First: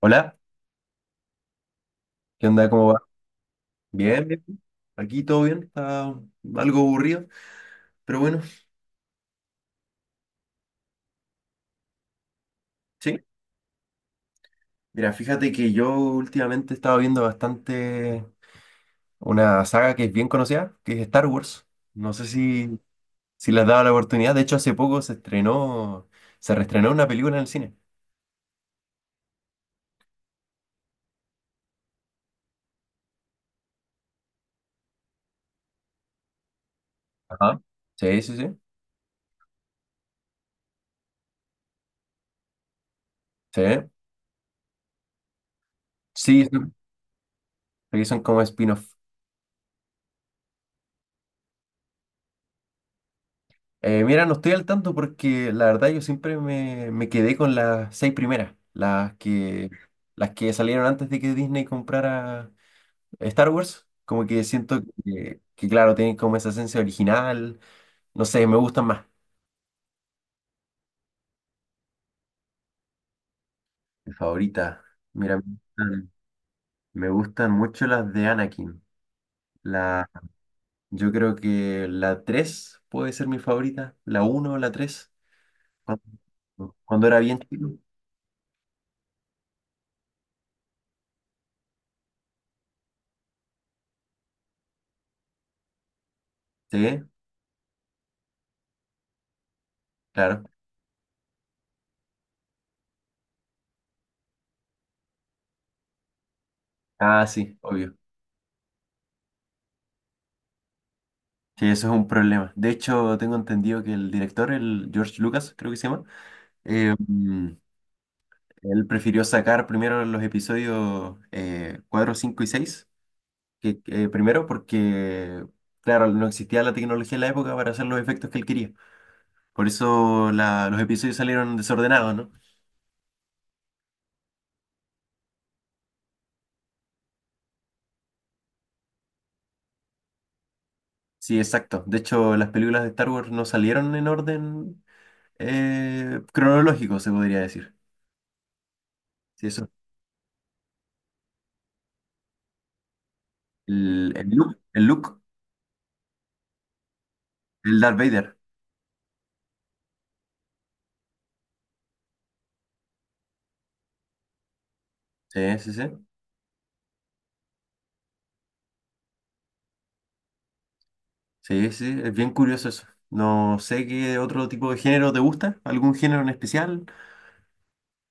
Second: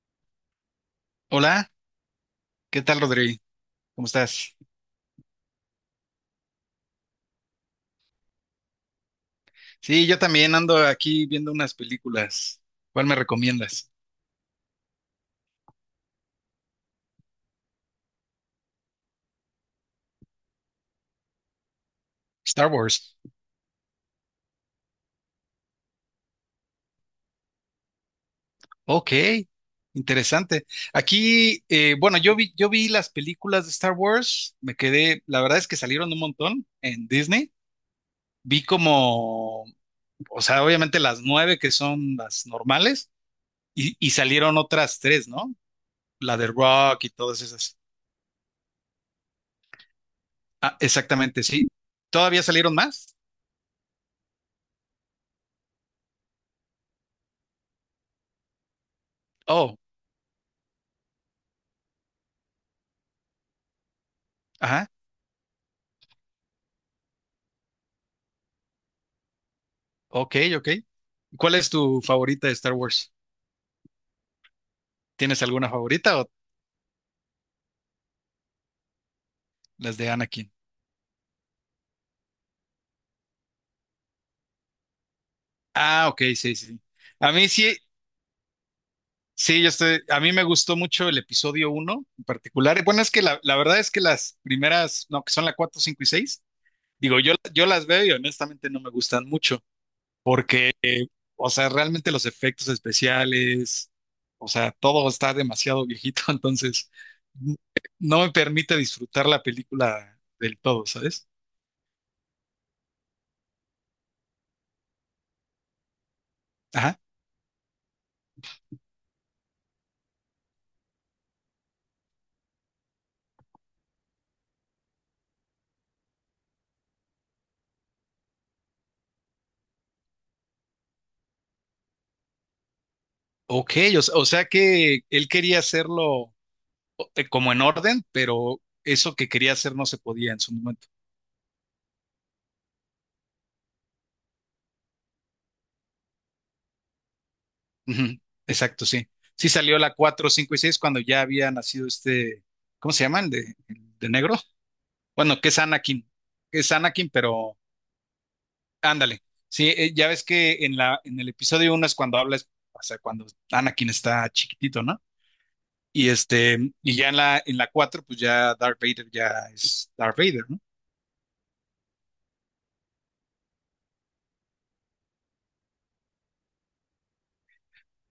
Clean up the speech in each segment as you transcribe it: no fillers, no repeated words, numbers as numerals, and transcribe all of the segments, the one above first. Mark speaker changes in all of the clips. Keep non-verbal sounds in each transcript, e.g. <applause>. Speaker 1: Hola,
Speaker 2: Hola,
Speaker 1: ¿qué onda?
Speaker 2: ¿qué
Speaker 1: ¿Cómo
Speaker 2: tal,
Speaker 1: va?
Speaker 2: Rodri? ¿Cómo
Speaker 1: Bien, bien.
Speaker 2: estás?
Speaker 1: Aquí todo bien, está algo aburrido, pero bueno,
Speaker 2: Sí, yo también ando aquí viendo unas películas. ¿Cuál me
Speaker 1: sí.
Speaker 2: recomiendas?
Speaker 1: Mira, fíjate que yo últimamente he estado viendo bastante una saga que es bien conocida, que es Star Wars. No sé
Speaker 2: Star
Speaker 1: si,
Speaker 2: Wars.
Speaker 1: si le has dado la oportunidad. De hecho, hace poco se reestrenó una película en el cine.
Speaker 2: Ok, interesante. Aquí, bueno, yo vi las películas de Star Wars, me quedé, la verdad es que salieron un montón en Disney.
Speaker 1: Ajá. Sí, sí, sí.
Speaker 2: Vi como, o sea, obviamente las nueve que son las normales
Speaker 1: Sí,
Speaker 2: y salieron otras tres, ¿no? La de
Speaker 1: sí,
Speaker 2: Rock y todas esas.
Speaker 1: sí, son como spin-off.
Speaker 2: Ah, exactamente, sí. ¿Todavía salieron más?
Speaker 1: Mira, no estoy al tanto porque la verdad yo siempre me quedé con las seis primeras, las que,
Speaker 2: Oh,
Speaker 1: las que salieron antes de que Disney comprara Star Wars. Como que siento
Speaker 2: ajá,
Speaker 1: que, claro, tienen como esa esencia original. No sé, me gustan más.
Speaker 2: ok, ok. ¿Cuál es tu favorita de Star Wars?
Speaker 1: Mi favorita. Mira, me
Speaker 2: ¿Tienes alguna
Speaker 1: gustan,
Speaker 2: favorita o
Speaker 1: me gustan mucho las de Anakin.
Speaker 2: las de
Speaker 1: La,
Speaker 2: Anakin?
Speaker 1: yo creo que la 3 puede ser mi favorita. La uno o la 3.
Speaker 2: Ah, ok, sí, sí,
Speaker 1: Cuando,
Speaker 2: sí.
Speaker 1: cuando era
Speaker 2: A
Speaker 1: bien
Speaker 2: mí
Speaker 1: chico.
Speaker 2: sí, sí, yo estoy, a mí me gustó mucho el episodio uno en particular. Bueno, es que la verdad es que las primeras, no, que son la 4, 5 y 6,
Speaker 1: Sí,
Speaker 2: digo, yo las veo y honestamente no me gustan mucho
Speaker 1: claro.
Speaker 2: porque, o sea, realmente los efectos especiales, o sea, todo está demasiado viejito, <laughs> entonces
Speaker 1: Ah,
Speaker 2: n-
Speaker 1: sí, obvio.
Speaker 2: no me permite disfrutar la película del todo, ¿sabes?
Speaker 1: Sí, eso es un problema. De hecho, tengo entendido que el director, el George Lucas, creo que se llama, eh,
Speaker 2: Ajá.
Speaker 1: mm, él prefirió sacar primero los episodios 4, 5 y 6 que primero porque, claro, no existía la tecnología en la época para hacer los efectos que él quería. Por eso los episodios salieron desordenados, ¿no?
Speaker 2: Ok, o sea que él quería hacerlo como en orden, pero eso que quería hacer no se podía en su momento.
Speaker 1: Sí, exacto. De hecho, las películas de Star Wars no salieron en orden cronológico, se podría decir.
Speaker 2: Ujú, exacto, sí.
Speaker 1: Sí,
Speaker 2: Sí
Speaker 1: eso.
Speaker 2: salió la 4, 5 y 6 cuando ya había nacido este, ¿cómo se llaman? De
Speaker 1: El, el
Speaker 2: negro.
Speaker 1: look, el look,
Speaker 2: Bueno, que es Anakin. Es Anakin, pero
Speaker 1: el Darth Vader.
Speaker 2: ándale. Sí, ya ves que en la, en el episodio uno es cuando hablas, o sea, cuando Anakin está chiquitito, ¿no?
Speaker 1: Sí, sí, sí.
Speaker 2: Y este, y ya en la 4 pues ya Darth Vader ya es Darth Vader, ¿no?
Speaker 1: Sí, sí, es bien curioso eso. No sé qué otro tipo de género te gusta, algún género en especial.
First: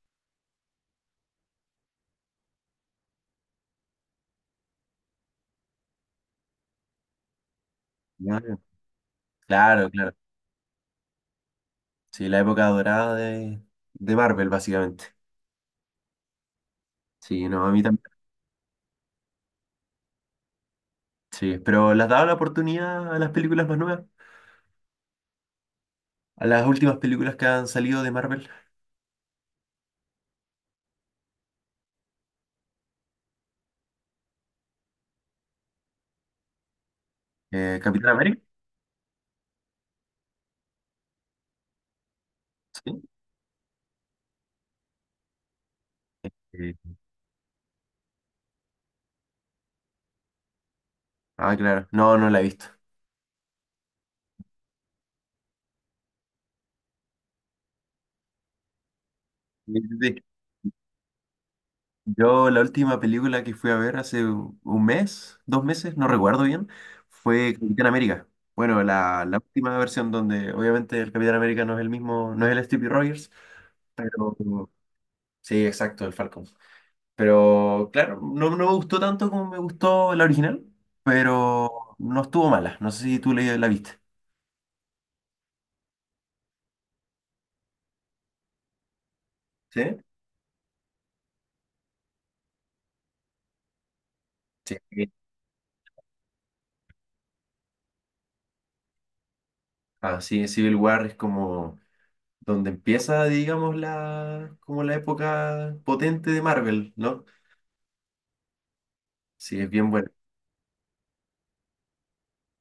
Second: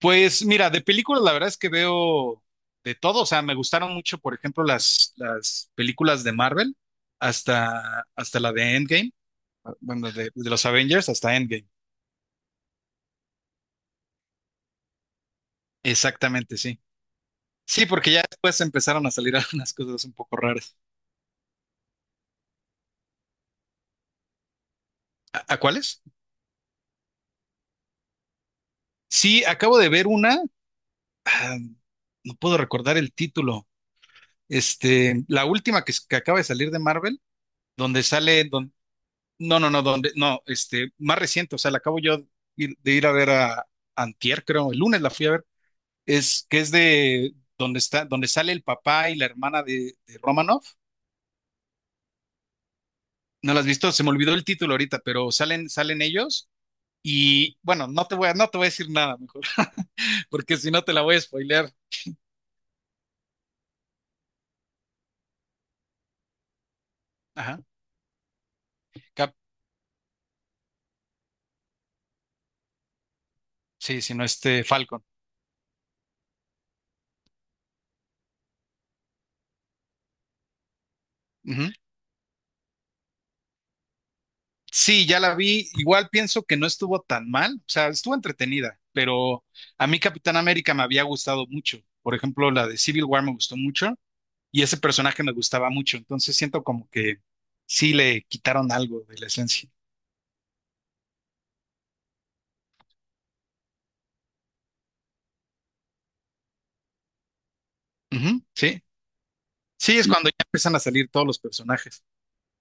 Speaker 2: Pues mira, de películas la verdad es que veo de todo, o sea, me gustaron mucho, por ejemplo, las películas de Marvel, hasta, hasta
Speaker 1: Ya,
Speaker 2: la de Endgame,
Speaker 1: claro,
Speaker 2: bueno,
Speaker 1: claro.
Speaker 2: de los Avengers hasta Endgame.
Speaker 1: Sí, la época dorada de Marvel, básicamente.
Speaker 2: Exactamente, sí.
Speaker 1: Sí, no, a mí
Speaker 2: Sí,
Speaker 1: también.
Speaker 2: porque ya después empezaron a salir <laughs> algunas cosas un poco raras.
Speaker 1: Sí, pero ¿le has dado la oportunidad a las películas más nuevas?
Speaker 2: A cuáles?
Speaker 1: A las últimas películas que han salido de Marvel.
Speaker 2: Sí, acabo de ver una, ah, no puedo recordar el título, este, la última que, que acaba de salir de Marvel, donde
Speaker 1: Capitán América.
Speaker 2: sale, no, no, no, donde, no, este, más reciente, o sea, la acabo yo de
Speaker 1: Sí.
Speaker 2: ir a ver a Antier, creo, el lunes la fui a ver, es que es
Speaker 1: Eh,
Speaker 2: de donde está, donde sale el papá y la hermana de Romanoff.
Speaker 1: ah, claro. No, no la he visto.
Speaker 2: ¿No la has visto? Se me olvidó el título ahorita, pero salen, salen ellos y bueno, no te voy a decir nada mejor, <laughs>
Speaker 1: <laughs>
Speaker 2: porque si no te la voy a spoilear.
Speaker 1: Yo la última película que fui a ver hace 1 mes, 2 meses, no recuerdo bien, fue
Speaker 2: Ajá.
Speaker 1: Capitán América. Bueno, la,
Speaker 2: Cap-
Speaker 1: la última versión donde obviamente el Capitán América no es el mismo, no es el Steve Rogers,
Speaker 2: sí, si no
Speaker 1: pero
Speaker 2: este Falcon.
Speaker 1: sí, exacto, el Falcon. Pero claro, no, no me gustó tanto como me gustó la original, pero no estuvo mala. No sé si tú la viste.
Speaker 2: Sí, ya la vi. Igual pienso que no estuvo tan mal, o sea, estuvo entretenida, pero
Speaker 1: ¿Sí?
Speaker 2: a mí Capitán América me había gustado mucho. Por ejemplo, la de Civil War me gustó mucho y ese
Speaker 1: Sí.
Speaker 2: personaje me gustaba mucho. Entonces siento como que sí le quitaron algo de la esencia.
Speaker 1: Ah, sí, Civil War es como donde empieza, digamos, como la época potente de Marvel, ¿no?
Speaker 2: Ujú, sí,
Speaker 1: Sí, es bien
Speaker 2: sí, es
Speaker 1: bueno.
Speaker 2: cuando ya empiezan a salir todos los personajes.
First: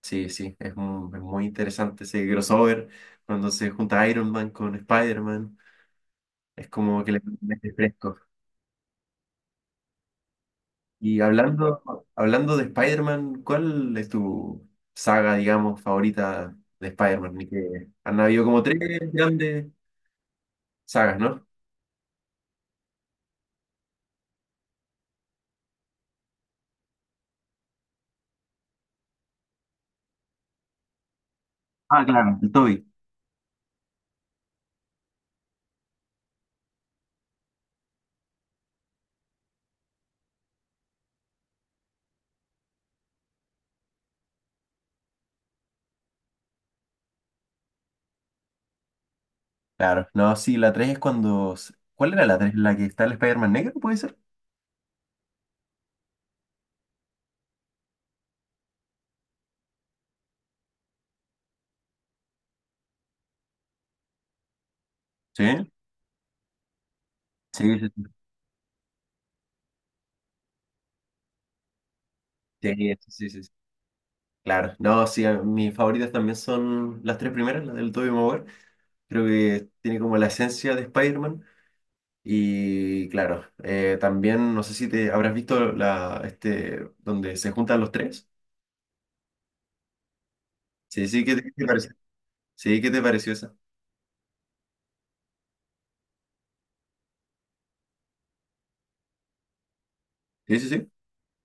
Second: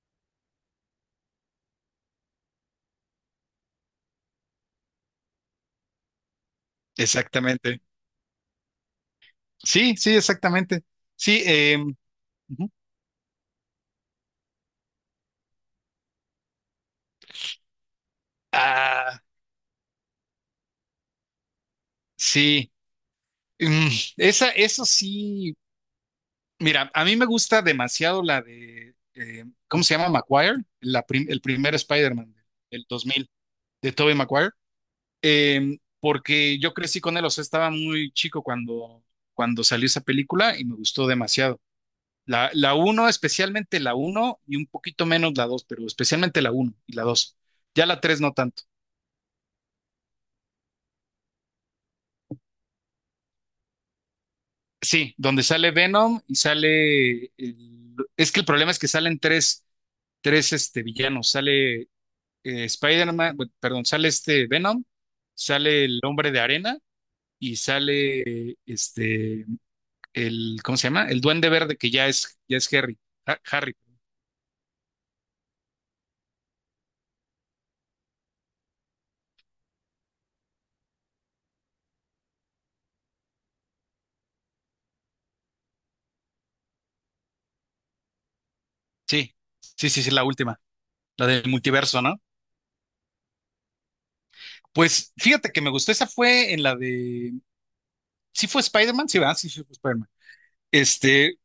Speaker 1: Sí, sí, es muy interesante ese crossover cuando se junta Iron Man con Spider-Man. Es como que le mete
Speaker 2: Exactamente.
Speaker 1: fresco.
Speaker 2: Sí, sí, exactamente.
Speaker 1: Y
Speaker 2: Sí,
Speaker 1: hablando de
Speaker 2: ujú.
Speaker 1: Spider-Man, ¿cuál es tu saga, digamos, favorita de Spider-Man? Y que han habido como tres
Speaker 2: Ah,
Speaker 1: grandes sagas, ¿no?
Speaker 2: sí. Mm, esa, eso sí. Mira, a mí me gusta demasiado la de, ¿cómo se llama? Maguire, el primer
Speaker 1: Ah,
Speaker 2: Spider-Man
Speaker 1: claro, el Toby.
Speaker 2: del 2000, de Tobey Maguire, porque yo crecí con él, o sea, estaba muy chico cuando, cuando salió esa película y me gustó demasiado. La uno, especialmente la uno y un poquito menos la 2, pero especialmente la uno y la 2. Ya la 3 no tanto.
Speaker 1: Claro, no, sí, la tres es cuando... ¿Cuál era la tres? ¿La que está el Spider-Man negro, puede ser?
Speaker 2: Sí, donde sale Venom y sale... es que el problema es que salen tres, tres este, villanos. Sale Spider-Man, perdón, sale este Venom,
Speaker 1: Sí,
Speaker 2: sale el Hombre de Arena y
Speaker 1: sí, sí, sí,
Speaker 2: sale este el ¿cómo se llama? El Duende Verde que ya es
Speaker 1: sí,
Speaker 2: Harry.
Speaker 1: sí, sí, sí.
Speaker 2: Harry.
Speaker 1: Claro, no, sí, mis favoritas también son las tres primeras, las del Tobey Maguire. Creo que tiene como la esencia de Spider-Man. Y claro, también no sé si te habrás visto la, este, donde se juntan los tres.
Speaker 2: Sí. Sí, sí, sí, la última,
Speaker 1: Sí, sí,
Speaker 2: la
Speaker 1: ¿qué te,
Speaker 2: del
Speaker 1: qué te pareció?
Speaker 2: multiverso, ¿no?
Speaker 1: Sí, ¿qué te pareció esa?
Speaker 2: Pues fíjate que me gustó esa fue en la de sí fue Spider-Man, sí, va, sí, sí fue Spider-Man.
Speaker 1: Sí, sí, sí.
Speaker 2: Este,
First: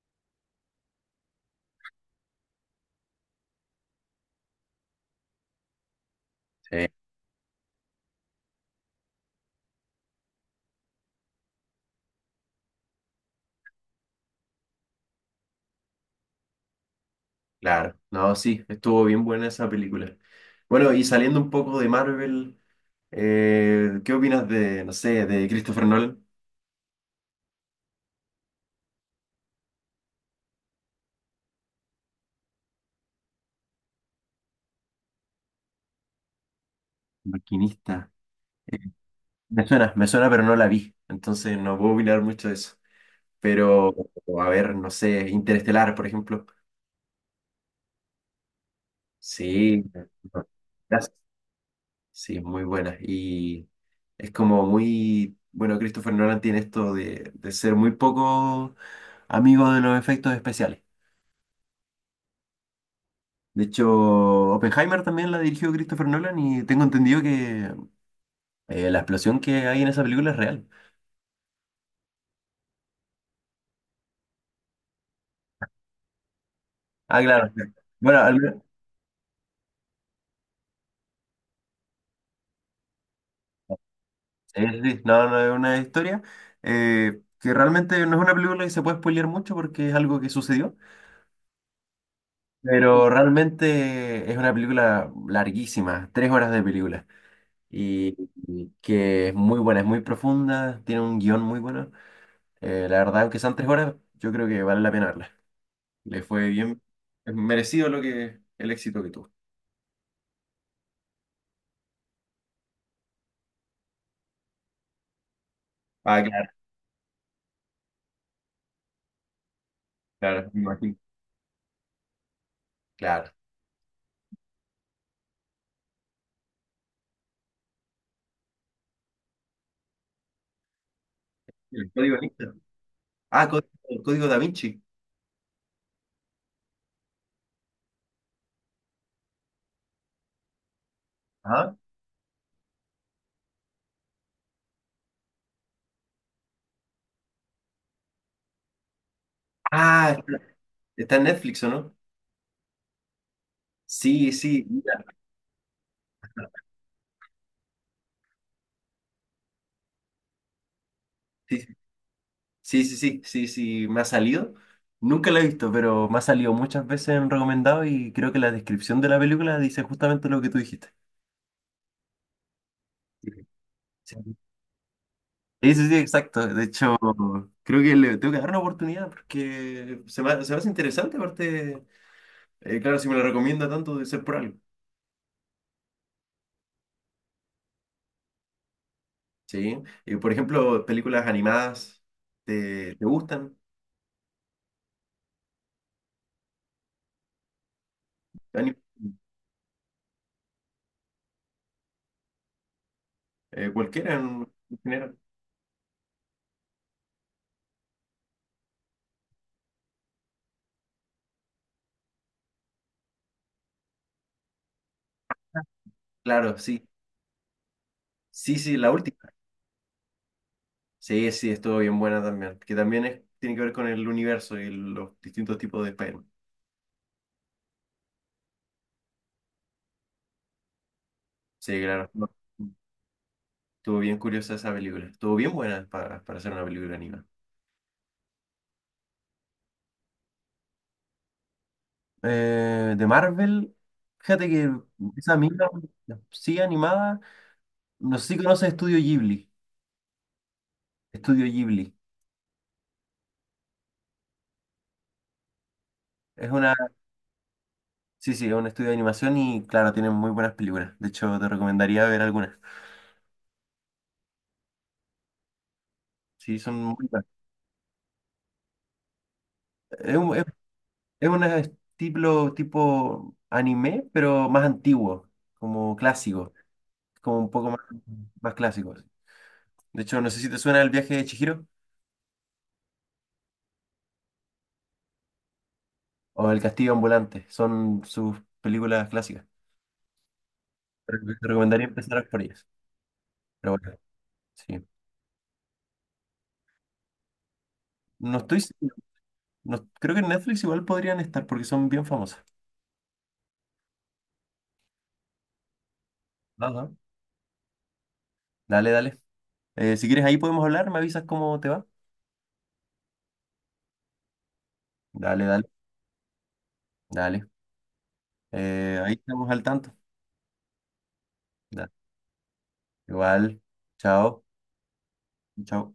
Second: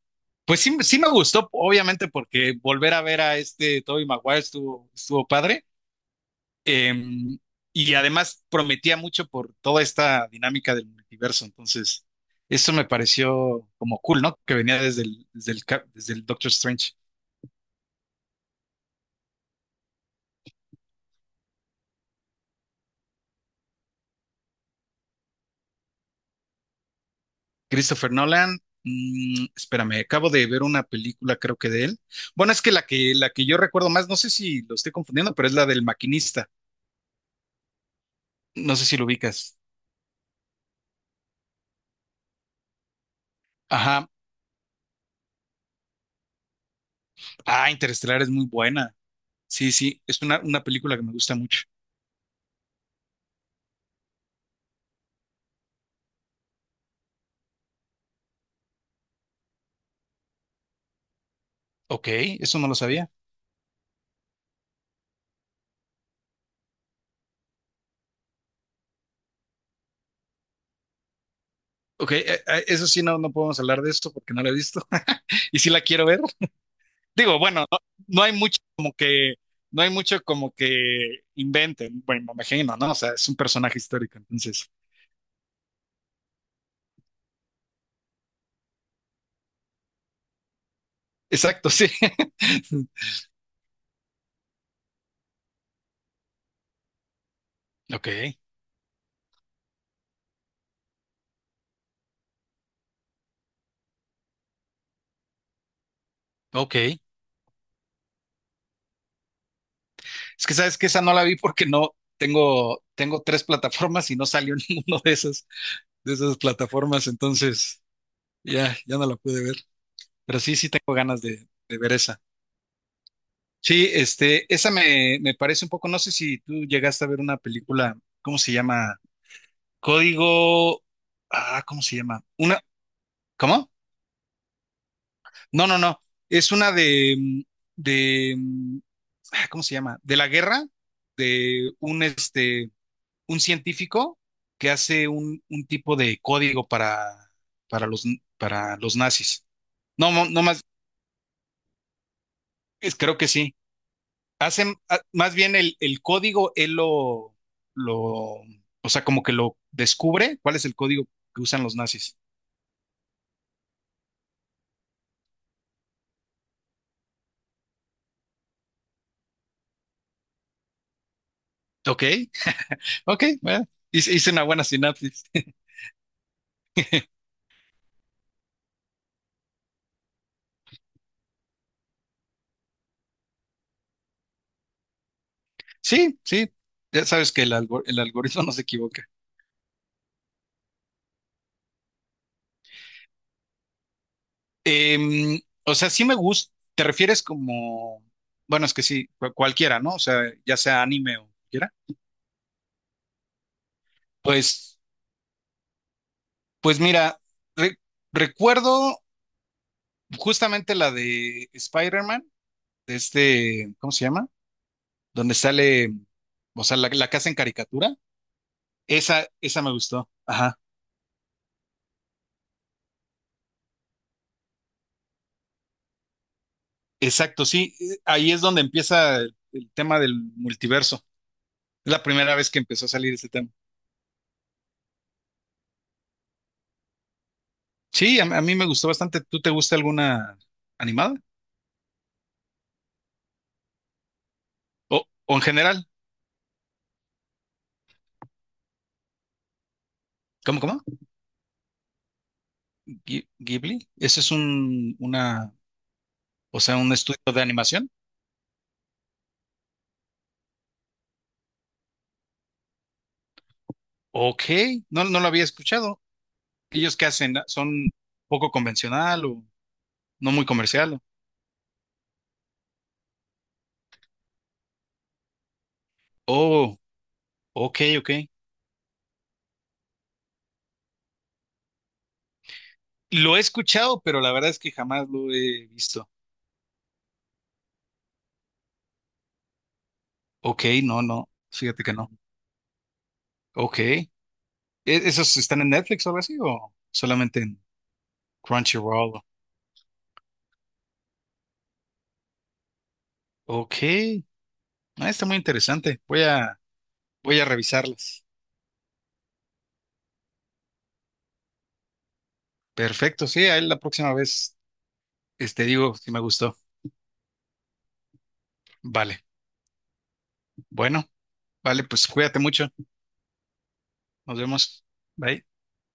Speaker 2: pues sí, sí me gustó, obviamente, porque volver a ver a este Tobey Maguire estuvo, estuvo padre.
Speaker 1: Sí,
Speaker 2: Em, y además prometía mucho por toda esta dinámica del multiverso. Entonces, eso me pareció como cool, ¿no? Que venía desde el, desde el, desde el Doctor Strange.
Speaker 1: claro. No, sí, estuvo bien buena esa película. Bueno, y saliendo un poco de Marvel, ¿Qué opinas no sé, de Christopher Nolan?
Speaker 2: Christopher Nolan, espérame, acabo de ver una película, creo que de él. Bueno, es que la que, la que yo recuerdo más, no sé si lo estoy confundiendo, pero es la del maquinista.
Speaker 1: Maquinista.
Speaker 2: No sé si lo ubicas.
Speaker 1: Me suena, pero no la vi. Entonces no puedo opinar mucho de eso. Pero,
Speaker 2: Ajá.
Speaker 1: a ver, no sé, Interestelar, por ejemplo.
Speaker 2: Ah, Interestelar es muy buena. Sí,
Speaker 1: Sí,
Speaker 2: sí,
Speaker 1: no,
Speaker 2: es una película que me
Speaker 1: gracias.
Speaker 2: gusta mucho.
Speaker 1: Sí, muy buena. Y es como muy, bueno, Christopher Nolan tiene esto de ser muy poco amigo de los efectos especiales.
Speaker 2: Ok, eso no lo sabía.
Speaker 1: De hecho, Oppenheimer también la dirigió Christopher Nolan y tengo entendido que la explosión que hay en esa película es real.
Speaker 2: Ok, eso sí, no, no podemos hablar de esto porque no lo he visto <laughs> y sí la quiero ver.
Speaker 1: Ah,
Speaker 2: Digo,
Speaker 1: claro,
Speaker 2: bueno,
Speaker 1: claro.
Speaker 2: no,
Speaker 1: Bueno,
Speaker 2: no hay
Speaker 1: al
Speaker 2: mucho
Speaker 1: menos,
Speaker 2: como que, no hay mucho como que inventen, bueno, me imagino, ¿no? O sea, es un personaje histórico, entonces.
Speaker 1: sí, no, no es una historia que realmente no es una película que se puede spoilear mucho porque es algo que sucedió.
Speaker 2: Exacto, sí. <laughs>
Speaker 1: Pero realmente es una película larguísima, 3 horas de película,
Speaker 2: Ok,
Speaker 1: y, y que es muy buena, es muy profunda, tiene un guión muy bueno. La verdad, aunque sean 3 horas, yo creo que vale la pena verla. Le fue
Speaker 2: ok.
Speaker 1: bien, es merecido el éxito que tuvo.
Speaker 2: Es que sabes que esa no la vi porque no tengo, tengo tres plataformas y no salió <laughs> ninguno de
Speaker 1: Ah,
Speaker 2: esas
Speaker 1: claro,
Speaker 2: plataformas, entonces ya, ya no la pude ver. Pero
Speaker 1: claro,
Speaker 2: sí,
Speaker 1: me
Speaker 2: sí tengo
Speaker 1: imagino,
Speaker 2: ganas de ver esa.
Speaker 1: claro.
Speaker 2: Sí, este, esa me, me parece un poco, no sé si tú llegaste a ver una película, ¿cómo se llama? Código, ah, ¿cómo
Speaker 1: El
Speaker 2: se
Speaker 1: código
Speaker 2: llama?
Speaker 1: Vinci.
Speaker 2: Una,
Speaker 1: Ah,
Speaker 2: ¿cómo?
Speaker 1: el código Da Vinci.
Speaker 2: No, no, no, es una de, de, ah, ¿cómo se llama? De la guerra, de
Speaker 1: Ajá.
Speaker 2: un, este, un científico que hace un tipo de código para los, para los nazis.
Speaker 1: Ah,
Speaker 2: No, no,
Speaker 1: está
Speaker 2: no más,
Speaker 1: está en Netflix, ¿o no?
Speaker 2: creo que sí.
Speaker 1: Sí, sí,
Speaker 2: Hacen,
Speaker 1: mira,
Speaker 2: más bien el código, lo, o sea, como que lo descubre, cuál es el código que usan
Speaker 1: sí,
Speaker 2: los nazis.
Speaker 1: sí, sí, sí, sí, sí, me ha salido. Nunca la he visto, pero me ha salido muchas veces en recomendado y creo que la descripción de la película dice justamente lo que tú dijiste.
Speaker 2: Ok, ok,
Speaker 1: Sí,
Speaker 2: bueno, hice una buena sinapsis. <laughs>
Speaker 1: sí, sí, sí, exacto. De hecho, creo que le tengo que dar una oportunidad porque se me hace interesante, aparte, claro, si me la recomienda tanto, debe ser por algo.
Speaker 2: Sí, sí, ya sabes que el, el algoritmo <laughs> no se equivoca.
Speaker 1: Sí. Y, por ejemplo, películas animadas, ¿te gustan?
Speaker 2: Em, o sea, sí me gusta, te refieres como, bueno, es
Speaker 1: Ani-
Speaker 2: que sí, cualquiera, ¿no? O sea, ya sea anime o cualquiera.
Speaker 1: cualquiera en
Speaker 2: Pues,
Speaker 1: general.
Speaker 2: pues mira, re- recuerdo justamente la de Spider-Man, de este, ¿cómo se llama? Donde sale,
Speaker 1: Claro,
Speaker 2: o sea,
Speaker 1: sí.
Speaker 2: la casa en caricatura.
Speaker 1: Sí, sí, la última.
Speaker 2: Esa me gustó. Ajá.
Speaker 1: Sí, sí, estuvo bien buena también. Que también es, tiene que ver con el universo y los distintos tipos de Spider-Man.
Speaker 2: Exacto, sí. Ahí es donde empieza el tema del multiverso.
Speaker 1: Sí,
Speaker 2: Es la
Speaker 1: claro. No,
Speaker 2: primera vez que empezó a salir ese tema.
Speaker 1: estuvo bien curiosa esa película. Estuvo bien buena para hacer una película animada.
Speaker 2: Sí, a mí me gustó bastante. ¿Tú te gusta alguna animada?
Speaker 1: De Marvel, fíjate que
Speaker 2: O, o
Speaker 1: esa
Speaker 2: en
Speaker 1: misma,
Speaker 2: general.
Speaker 1: sí animada, no sé si conoces Estudio Ghibli.
Speaker 2: ¿Cómo, cómo?
Speaker 1: Estudio Ghibli.
Speaker 2: Ghi- Ghibli. Ese es un, una,
Speaker 1: Es
Speaker 2: o
Speaker 1: una,
Speaker 2: sea, un estudio de animación.
Speaker 1: sí, sí, es un estudio de animación y claro, tienen muy buenas películas. De hecho, te recomendaría ver algunas.
Speaker 2: Ok, no, no lo había escuchado.
Speaker 1: Sí, son muy
Speaker 2: ¿Ellos qué hacen? ¿Son poco convencional o no muy
Speaker 1: buenas.
Speaker 2: comercial?
Speaker 1: Es un estilo tipo anime, pero más antiguo, como clásico,
Speaker 2: Oh,
Speaker 1: como un poco más,
Speaker 2: ok, ok.
Speaker 1: más clásico. De hecho, no sé si te suena El viaje de Chihiro
Speaker 2: Lo he escuchado, pero la verdad es que jamás lo he visto.
Speaker 1: o El castillo ambulante, son sus películas clásicas.
Speaker 2: Ok, no,
Speaker 1: Pero
Speaker 2: no,
Speaker 1: te
Speaker 2: fíjate
Speaker 1: recomendaría
Speaker 2: que no.
Speaker 1: empezar por ellas. Pero
Speaker 2: Ok.
Speaker 1: bueno,
Speaker 2: ¿E-
Speaker 1: sí.
Speaker 2: ¿Esos están en Netflix o algo así o solamente en
Speaker 1: No estoy seguro.
Speaker 2: Crunchyroll?
Speaker 1: Creo que en Netflix igual podrían estar porque son bien famosas.
Speaker 2: Ok. Ah, está muy interesante. Voy a,
Speaker 1: Ajá.
Speaker 2: voy a revisarlas.
Speaker 1: Dale, dale. Si quieres, ahí podemos hablar, me avisas cómo te va.
Speaker 2: Perfecto, sí, ahí la próxima vez
Speaker 1: Dale,
Speaker 2: este,
Speaker 1: dale,
Speaker 2: digo si me gustó.
Speaker 1: dale. Ahí
Speaker 2: Vale,
Speaker 1: estamos al tanto.
Speaker 2: bueno, vale,
Speaker 1: Dale.
Speaker 2: pues cuídate mucho.
Speaker 1: Igual.
Speaker 2: Nos
Speaker 1: Chao.
Speaker 2: vemos. Bye.
Speaker 1: Chao.